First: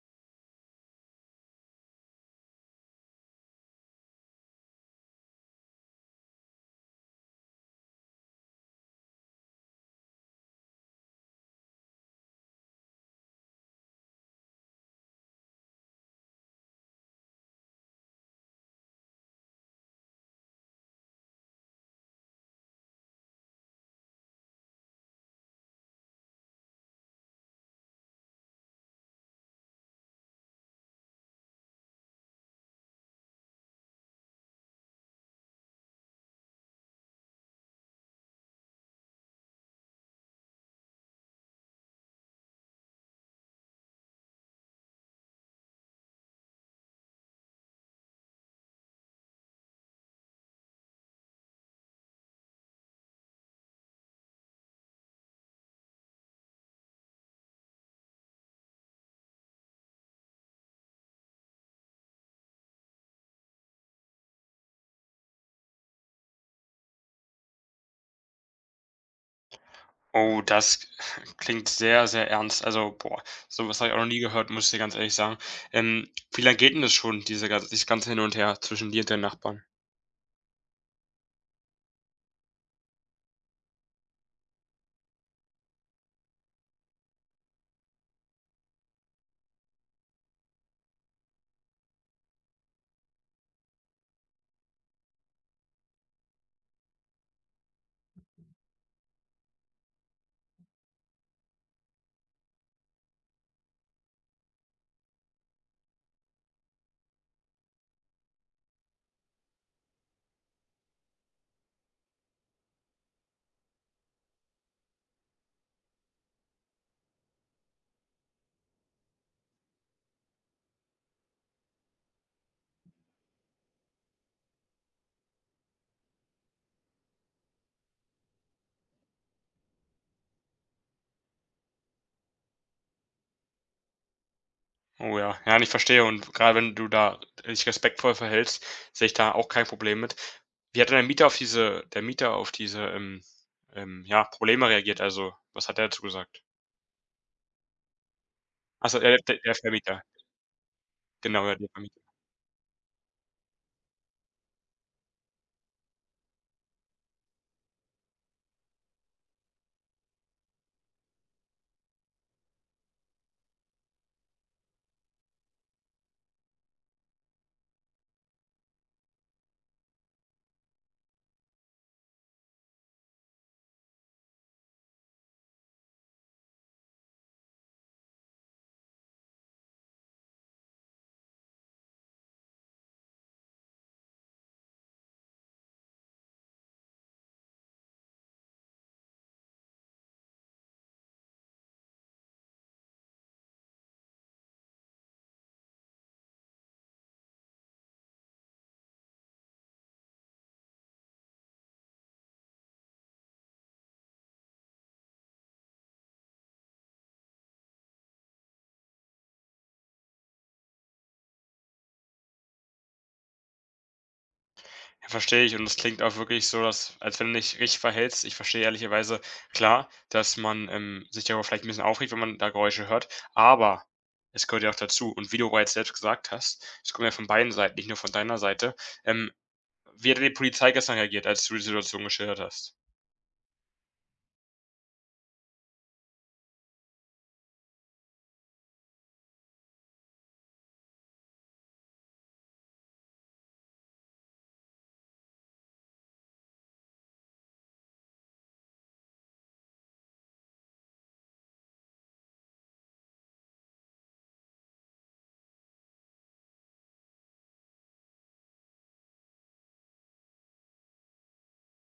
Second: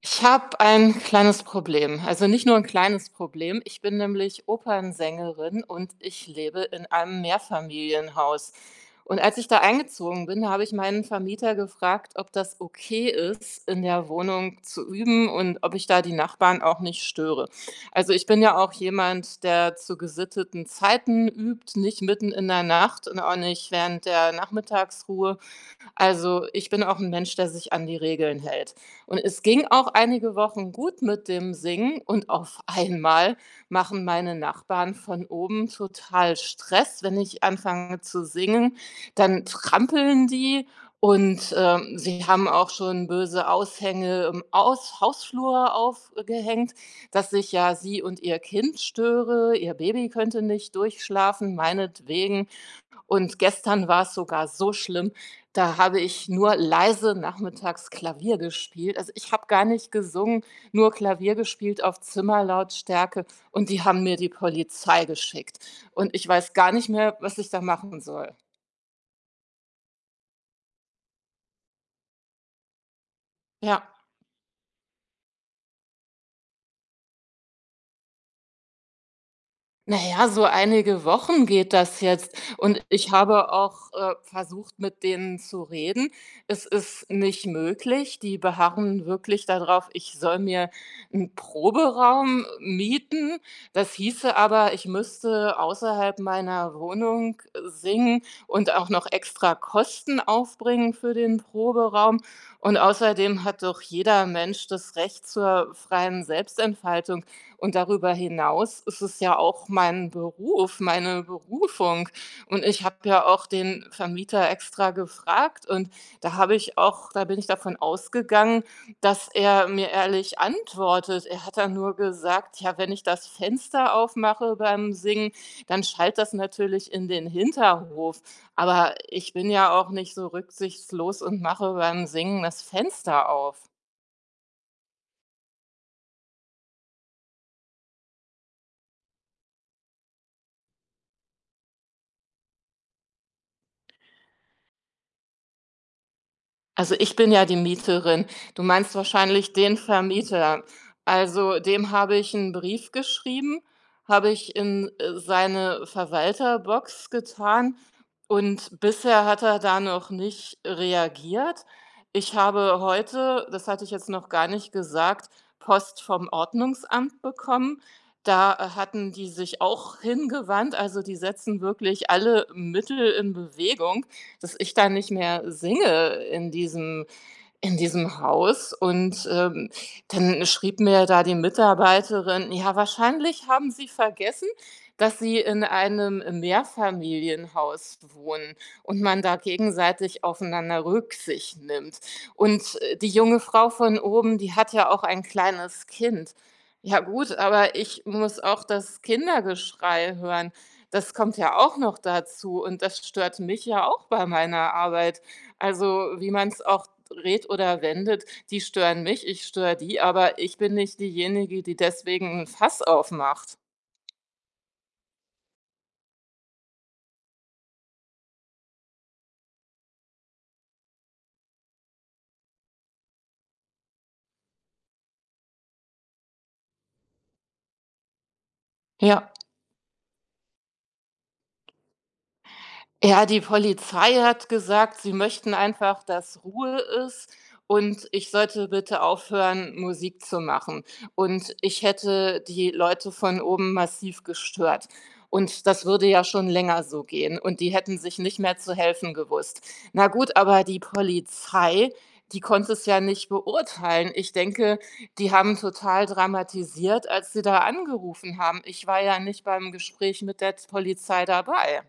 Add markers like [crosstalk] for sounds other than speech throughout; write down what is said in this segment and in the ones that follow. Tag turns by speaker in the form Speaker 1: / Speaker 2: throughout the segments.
Speaker 1: Ich habe ein kleines Problem. Also nicht nur ein kleines Problem. Ich bin nämlich Opernsängerin und ich lebe in einem Mehrfamilienhaus. Und als ich da eingezogen bin, habe ich meinen Vermieter gefragt, ob das okay ist, in der Wohnung zu üben und ob ich da die Nachbarn auch nicht störe. Also ich bin ja auch jemand, der zu gesitteten Zeiten übt, nicht mitten in der Nacht und auch nicht während der Nachmittagsruhe. Also, ich bin auch ein Mensch, der sich an die Regeln hält. Und es ging auch einige Wochen gut mit dem Singen und auf [laughs] einmal machen meine Nachbarn von oben total Stress. Wenn ich anfange zu singen, dann trampeln die und, sie haben auch schon böse Aushänge im Aus Hausflur aufgehängt, dass ich ja sie und ihr Kind störe. Ihr Baby könnte nicht durchschlafen, meinetwegen. Und gestern war es sogar so schlimm, da habe ich nur leise nachmittags Klavier gespielt. Also, ich habe gar nicht gesungen, nur Klavier gespielt auf Zimmerlautstärke und die haben mir die Polizei geschickt. Und ich weiß gar nicht mehr, was ich da machen soll.
Speaker 2: Oh, das [laughs] klingt sehr, sehr ernst. Also, boah, sowas habe
Speaker 1: Ja.
Speaker 2: ich auch noch nie gehört, muss ich dir ganz ehrlich sagen. Ähm, Wie lange geht denn das schon, dieses ganze Hin und Her zwischen dir und deinen Nachbarn?
Speaker 1: Na ja, so einige Wochen geht das jetzt und ich habe auch, versucht, mit denen zu reden. Es ist nicht möglich. Die beharren wirklich darauf, ich soll mir einen Proberaum mieten. Das hieße aber, ich müsste außerhalb meiner Wohnung singen und auch noch extra Kosten aufbringen für den Proberaum. Und außerdem hat doch jeder Mensch das Recht zur freien Selbstentfaltung. Und darüber hinaus ist es ja auch mein Beruf, meine Berufung. Und ich habe ja auch den Vermieter extra gefragt und da habe ich auch da bin ich davon ausgegangen, dass er mir ehrlich antwortet. Er hat dann nur gesagt: „Ja, wenn ich das Fenster aufmache beim Singen, dann schallt das natürlich in den Hinterhof." Aber ich bin ja auch nicht so rücksichtslos und mache beim Singen das Fenster auf.
Speaker 2: Oh ja, ja, ich verstehe. Und gerade wenn du da dich respektvoll verhältst, sehe ich da auch kein Problem mit. Wie hat denn der Mieter auf diese, ja, Probleme reagiert? Also, was hat er dazu gesagt?
Speaker 1: Also, ich bin ja die Mieterin. Du meinst
Speaker 2: Achso,
Speaker 1: wahrscheinlich
Speaker 2: der
Speaker 1: den
Speaker 2: Vermieter.
Speaker 1: Vermieter.
Speaker 2: Genau, ja,
Speaker 1: Also,
Speaker 2: der
Speaker 1: dem
Speaker 2: Vermieter.
Speaker 1: habe ich einen Brief geschrieben, habe ich in, seine Verwalterbox getan und bisher hat er da noch nicht reagiert. Ich habe heute, das hatte ich jetzt noch gar nicht gesagt, Post vom Ordnungsamt bekommen. Da hatten die sich auch hingewandt, also, die setzen wirklich alle Mittel in Bewegung, dass ich da nicht mehr singe in diesem Haus und, dann schrieb mir da die Mitarbeiterin: „Ja, wahrscheinlich haben Sie vergessen, dass Sie in einem Mehrfamilienhaus wohnen und man da gegenseitig aufeinander Rücksicht nimmt. Und, die junge Frau von oben, die hat ja auch ein kleines Kind." Ja gut, aber ich muss auch das Kindergeschrei hören. Das kommt ja auch noch dazu und das stört mich ja auch bei meiner Arbeit. Also, wie man es auch dreht oder wendet, die stören mich, ich störe die, aber ich bin nicht diejenige, die deswegen ein Fass aufmacht.
Speaker 2: Ja, verstehe ich und das klingt auch wirklich so, dass als wenn du dich richtig verhältst. Ich verstehe ehrlicherweise, klar, dass man, sich darüber vielleicht ein bisschen aufregt, wenn man da Geräusche hört, aber es gehört ja auch dazu und wie du bereits selbst gesagt hast, es kommt ja von beiden Seiten, nicht nur von deiner Seite. Ähm,
Speaker 1: Ja.
Speaker 2: wie hat denn die Polizei gestern reagiert, als du die Situation geschildert hast?
Speaker 1: Ja, die Polizei hat gesagt, sie möchten einfach, dass Ruhe ist und ich sollte bitte aufhören, Musik zu machen. Und ich hätte die Leute von oben massiv gestört. Und das würde ja schon länger so gehen. Und die hätten sich nicht mehr zu helfen gewusst. Na gut, aber die Polizei, die konnte es ja nicht beurteilen. Ich denke, die haben total dramatisiert, als sie da angerufen haben. Ich war ja nicht beim Gespräch mit der Polizei dabei.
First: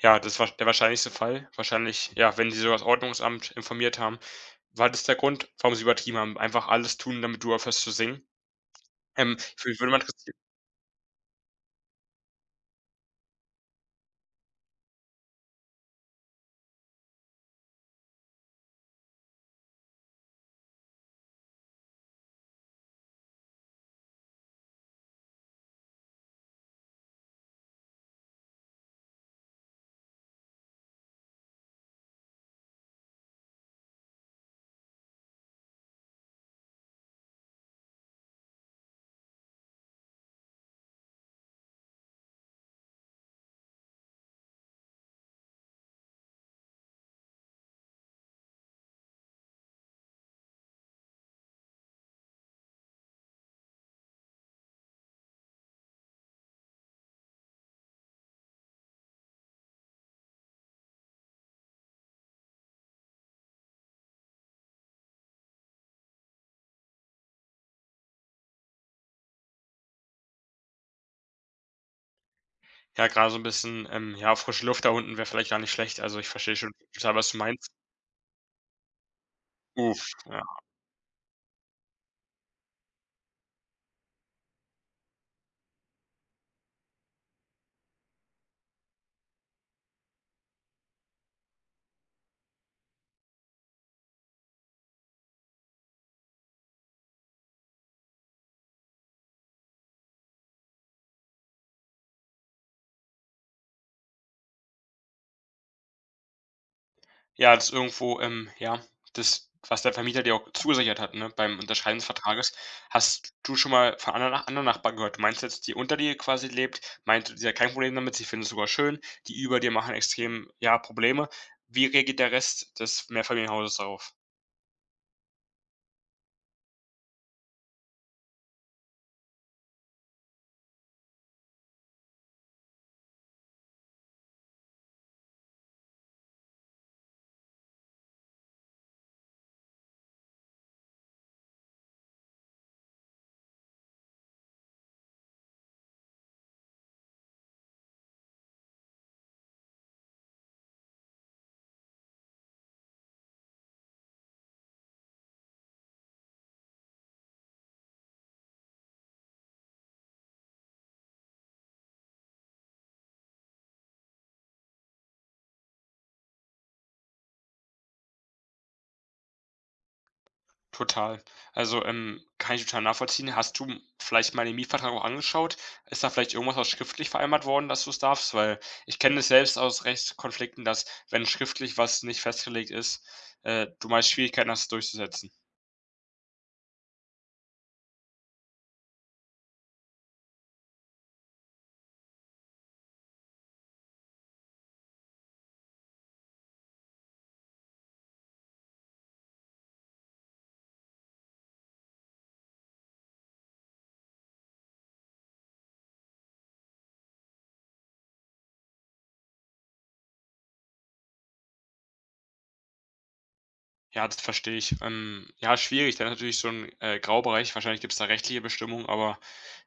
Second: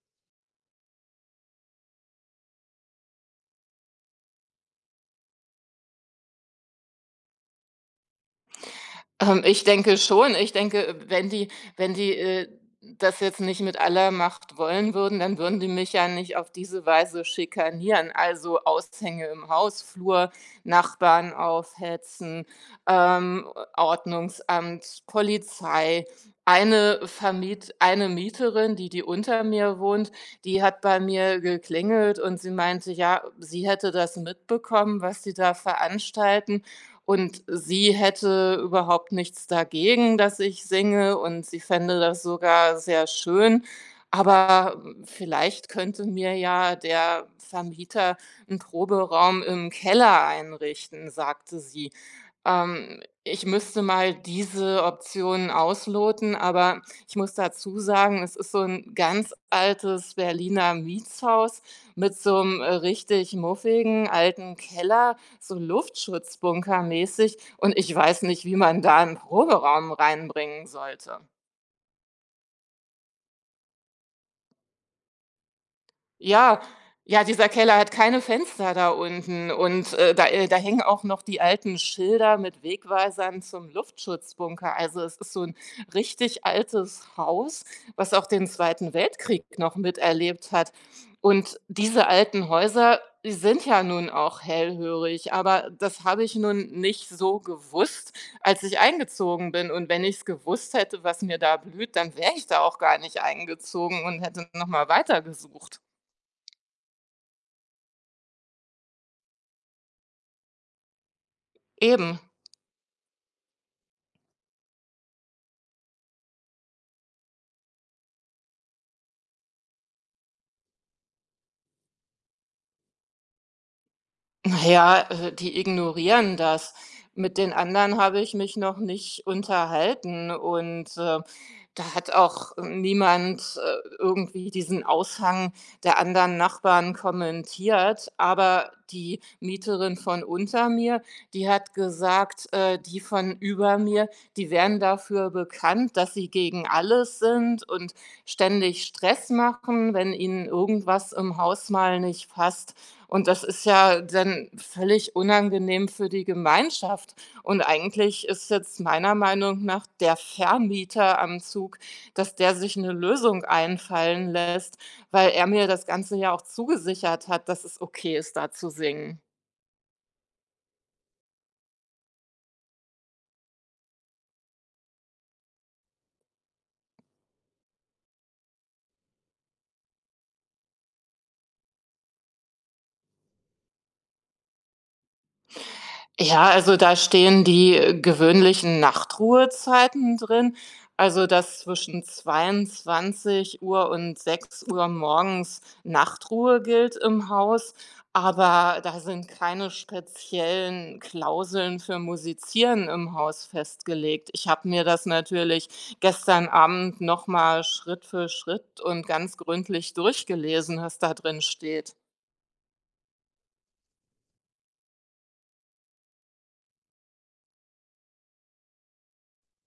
Speaker 2: Ja, das war der wahrscheinlichste Fall. Wahrscheinlich, ja, wenn sie sogar das Ordnungsamt informiert haben, war das der Grund, warum sie übertrieben haben? Einfach alles tun, damit du aufhörst zu singen? Ähm,
Speaker 1: Ich
Speaker 2: mich würde
Speaker 1: denke
Speaker 2: mal interessieren.
Speaker 1: schon. Ich denke, wenn die das jetzt nicht mit aller Macht wollen würden, dann würden die mich ja nicht auf diese Weise schikanieren, also Aushänge im Hausflur, Nachbarn aufhetzen, ähm, Ordnungsamt, Polizei. Eine Mieterin, die unter mir wohnt, die hat bei mir geklingelt und sie meinte, ja, sie hätte das mitbekommen, was sie da veranstalten, und sie hätte überhaupt nichts dagegen, dass ich singe, und sie fände das sogar sehr schön. Aber, vielleicht könnte mir ja der Vermieter einen Proberaum im Keller einrichten, sagte sie. Ich müsste mal diese Option ausloten, aber ich muss dazu sagen, es ist so ein ganz altes Berliner Mietshaus mit so einem richtig muffigen alten Keller, so Luftschutzbunkermäßig, und ich weiß nicht, wie man da einen Proberaum reinbringen sollte.
Speaker 2: Ja, gerade so 'n bisschen, ja, frische Luft da unten wäre vielleicht gar nicht schlecht. Also, ich verstehe
Speaker 1: Ja,
Speaker 2: schon total,
Speaker 1: ja,
Speaker 2: was du
Speaker 1: dieser
Speaker 2: meinst.
Speaker 1: Keller hat keine Fenster da unten und,
Speaker 2: Uff, ja.
Speaker 1: da hängen auch noch die alten Schilder mit Wegweisern zum Luftschutzbunker. Also, es ist so ein richtig altes Haus, was auch den Zweiten Weltkrieg noch miterlebt hat. Und diese alten Häuser, die sind ja nun auch hellhörig, aber das habe ich nun nicht so gewusst, als ich eingezogen bin. Und wenn ich es gewusst hätte, was mir da blüht, dann wäre ich da auch gar nicht eingezogen und hätte noch mal weitergesucht.
Speaker 2: Ja, das ist irgendwo, ja, das, was der Vermieter dir auch zugesichert hat, ne, beim Unterschreiben des
Speaker 1: Eben.
Speaker 2: Vertrages. Hast du schon mal von anderen Nachbarn gehört? Du meinst jetzt, die unter dir quasi lebt, meinte, sie hat kein Problem damit, sie findet es sogar schön. Die über dir machen extrem, ja, Probleme. Wie reagiert der Rest des Mehrfamilienhauses darauf?
Speaker 1: Ja, die ignorieren das. Mit den anderen habe ich mich noch nicht unterhalten und, da hat auch niemand, irgendwie diesen Aushang der anderen Nachbarn kommentiert. Aber die Mieterin von unter mir, die hat gesagt, die von über mir, die wären dafür bekannt, dass sie gegen alles sind und ständig Stress machen, wenn ihnen irgendwas im Haus mal nicht passt. Und das ist ja dann völlig unangenehm für die Gemeinschaft. Und eigentlich ist jetzt meiner Meinung nach der Vermieter am Zug, dass der sich eine Lösung einfallen lässt, weil er mir das Ganze ja auch zugesichert hat, dass es okay ist, da zu singen.
Speaker 2: Total. Also, kann ich total nachvollziehen. Hast du vielleicht mal den Mietvertrag auch angeschaut? Ist da vielleicht irgendwas auch schriftlich vereinbart worden, dass du's darfst? Weil ich kenne das selbst aus Rechtskonflikten, dass, wenn schriftlich was nicht festgelegt ist, du meist Schwierigkeiten hast, es durchzusetzen.
Speaker 1: Ja, also da stehen die, gewöhnlichen Nachtruhezeiten drin. Also, dass zwischen 22 Uhr und 6 Uhr morgens Nachtruhe gilt im Haus, aber da sind keine speziellen Klauseln für Musizieren im Haus festgelegt. Ich habe mir das natürlich gestern Abend noch mal Schritt für Schritt und ganz gründlich durchgelesen, was da drin steht.
Speaker 2: Ja, das verstehe ich. Ja, schwierig, da ist natürlich so ein Graubereich. Wahrscheinlich gibt es da rechtliche Bestimmungen, aber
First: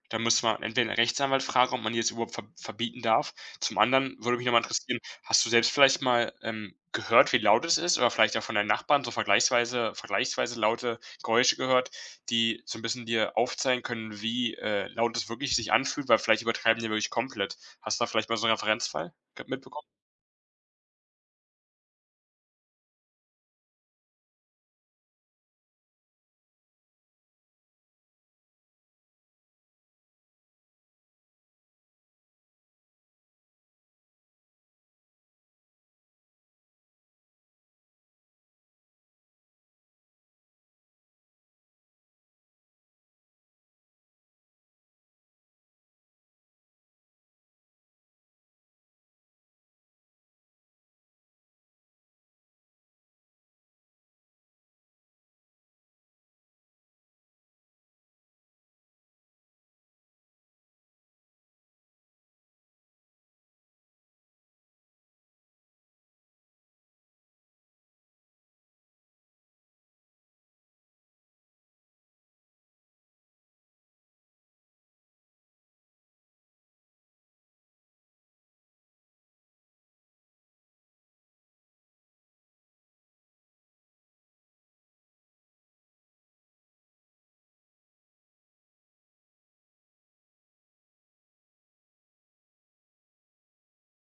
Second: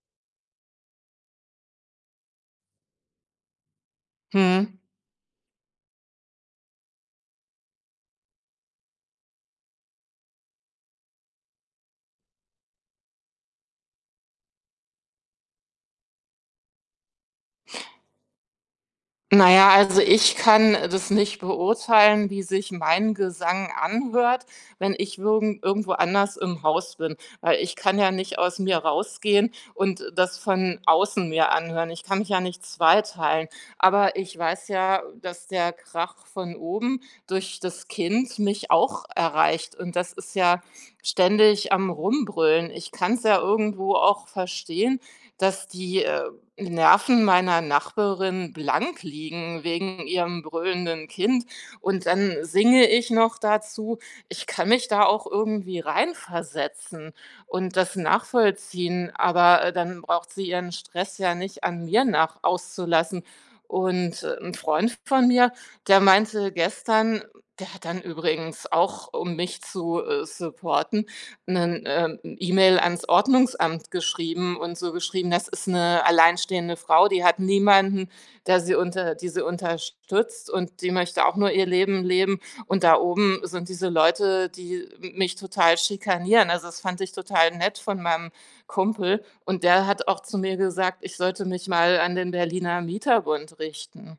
Speaker 2: da müsste man entweder einen Rechtsanwalt fragen, ob man die jetzt überhaupt verbieten darf. Zum anderen würde mich noch mal
Speaker 1: Mhm.
Speaker 2: interessieren, hast du selbst vielleicht mal, gehört, wie laut es ist oder vielleicht auch von deinen Nachbarn so vergleichsweise laute Geräusche gehört, die so ein bisschen dir aufzeigen können, wie, laut es wirklich sich anfühlt, weil vielleicht übertreiben die ja wirklich komplett. Hast du da vielleicht mal so einen Referenzfall ge
Speaker 1: Na ja,
Speaker 2: mitbekommen?
Speaker 1: also ich kann das nicht beurteilen, wie sich mein Gesang anhört, wenn ich würgen irgendwo anders im Haus bin, weil ich kann ja nicht aus mir rausgehen und das von außen mir anhören. Ich kann mich ja nicht zweiteilen, aber ich weiß ja, dass der Krach von oben durch das Kind mich auch erreicht und das ist ja ständig am Rumbrüllen. Ich kann es ja irgendwo auch verstehen, dass die, Nerven meiner Nachbarin blank liegen wegen ihrem brüllenden Kind. Und dann singe ich noch dazu. Ich kann mich da auch irgendwie reinversetzen und das nachvollziehen, aber dann braucht sie ihren Stress ja nicht an mir nach auszulassen. Und ein Freund von mir, der meinte gestern, der hat dann übrigens auch, um mich zu supporten, einen E-Mail ans Ordnungsamt geschrieben und so geschrieben, das ist eine alleinstehende Frau, die hat niemanden, der sie unter die sie unterstützt, und die möchte auch nur ihr Leben leben. Und da oben sind diese Leute, die mich total schikanieren. Also, das fand ich total nett von meinem Kumpel, und der hat auch zu mir gesagt, ich sollte mich mal an den Berliner Mieterbund richten.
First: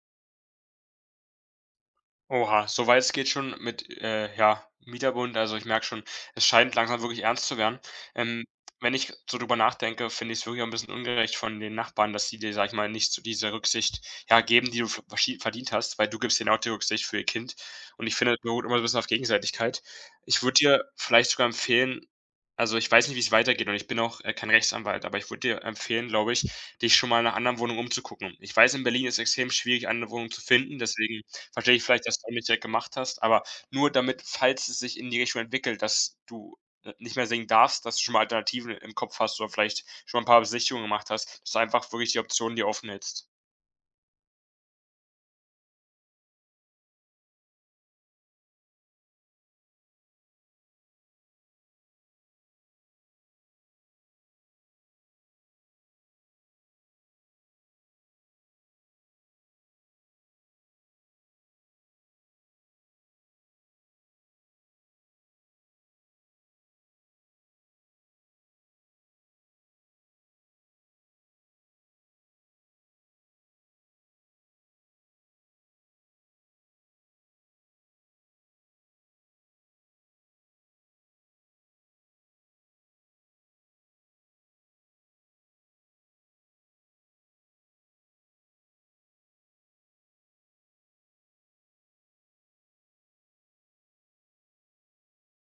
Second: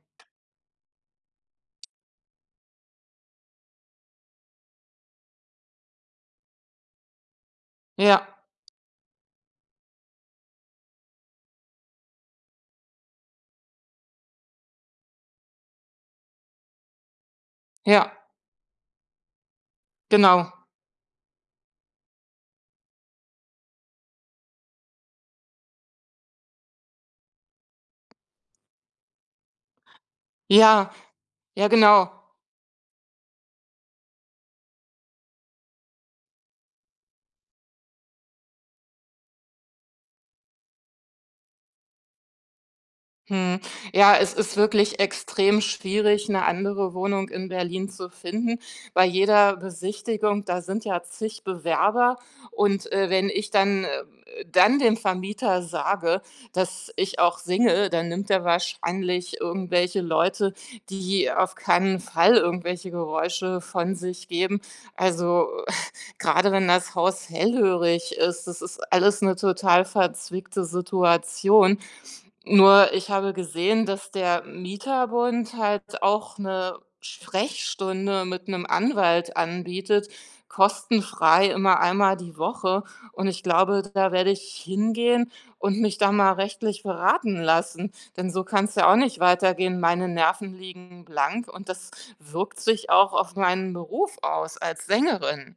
Speaker 2: Oha, so weit es geht schon mit, ja, Mieterbund. Also, ich merke schon, es scheint langsam wirklich ernst zu werden. Ähm,
Speaker 1: Ja,
Speaker 2: wenn ich so drüber nachdenke, finde ich es wirklich auch 'n bisschen ungerecht von den Nachbarn, dass sie dir, sag ich mal, nicht so diese Rücksicht, ja, geben, die du v verschie verdient hast, weil du gibst denen auch die Rücksicht für ihr Kind. Und ich
Speaker 1: ja,
Speaker 2: finde, es beruht immer so ein bisschen auf Gegenseitigkeit. Ich
Speaker 1: genau.
Speaker 2: würde dir vielleicht sogar empfehlen, also, ich weiß nicht, wie es weitergeht und ich bin auch, kein Rechtsanwalt, aber ich würde dir empfehlen, glaube ich, dich schon mal nach anderen Wohnungen umzugucken. Ich weiß, in Berlin ist es extrem schwierig, eine Wohnung zu finden,
Speaker 1: Ja,
Speaker 2: deswegen
Speaker 1: ja,
Speaker 2: verstehe ich vielleicht,
Speaker 1: genau.
Speaker 2: dass du damit direkt gemacht hast, aber nur damit, falls es sich in die Richtung entwickelt, dass du, nicht mehr singen darfst, dass du schon mal Alternativen im Kopf hast oder vielleicht schon mal 'n paar Besichtigungen gemacht hast, dass du einfach wirklich die Option dir offen hältst.
Speaker 1: Hm. Ja, es ist wirklich extrem schwierig, eine andere Wohnung in Berlin zu finden. Bei jeder Besichtigung, da sind ja zig Bewerber, und, wenn ich dann, dann dem Vermieter sage, dass ich auch singe, dann nimmt er wahrscheinlich irgendwelche Leute, die auf keinen Fall irgendwelche Geräusche von sich geben. Also, [laughs] gerade wenn das Haus hellhörig ist, das ist alles eine total verzwickte Situation. Nur ich habe gesehen, dass der Mieterbund halt auch eine Sprechstunde mit einem Anwalt anbietet, kostenfrei immer einmal die Woche. Und ich glaube, da werde ich hingehen und mich da mal rechtlich beraten lassen, denn so kann's ja auch nicht weitergehen. Meine Nerven liegen blank und das wirkt sich auch auf meinen Beruf aus als Sängerin.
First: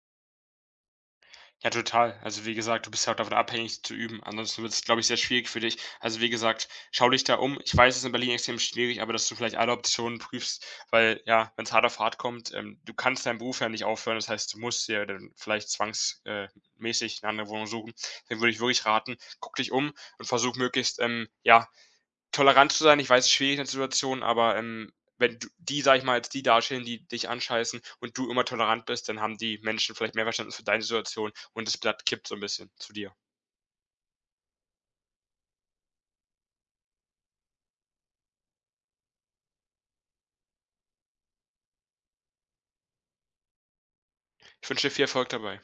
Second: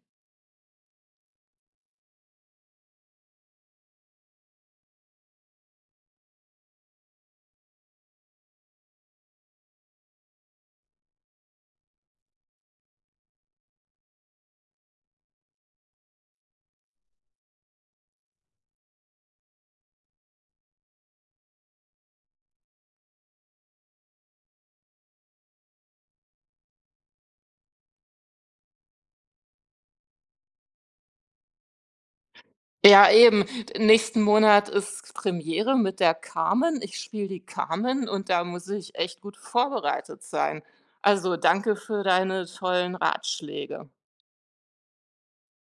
Speaker 2: Ja, total. Also, wie gesagt, du bist ja auch davon abhängig zu üben. Ansonsten wird es, glaube ich, sehr schwierig für dich. Also, wie gesagt, schau dich da um. Ich weiß, es ist in Berlin extrem schwierig, aber dass du vielleicht alle Optionen prüfst, weil ja, wenn es hart auf hart kommt, du kannst deinen Beruf ja nicht aufhören. Das heißt, du musst dir dann vielleicht zwangs mäßig 'ne andere Wohnung suchen. Deswegen würde ich wirklich raten, guck dich um und versuch möglichst, ja, tolerant zu sein, ich weiß, es ist schwierig in der Situation, aber, wenn du die, sage ich mal jetzt die dastehen, die dich anscheißen und du immer tolerant bist, dann haben die Menschen vielleicht mehr Verständnis für deine Situation und das Blatt kippt so ein bisschen zu
Speaker 1: Ja,
Speaker 2: dir.
Speaker 1: eben. Nächsten Monat ist Premiere mit der Carmen. Ich spiele die Carmen und da muss ich echt gut vorbereitet sein. Also, danke für deine tollen Ratschläge.
Speaker 2: Ich wünsche dir viel Erfolg dabei.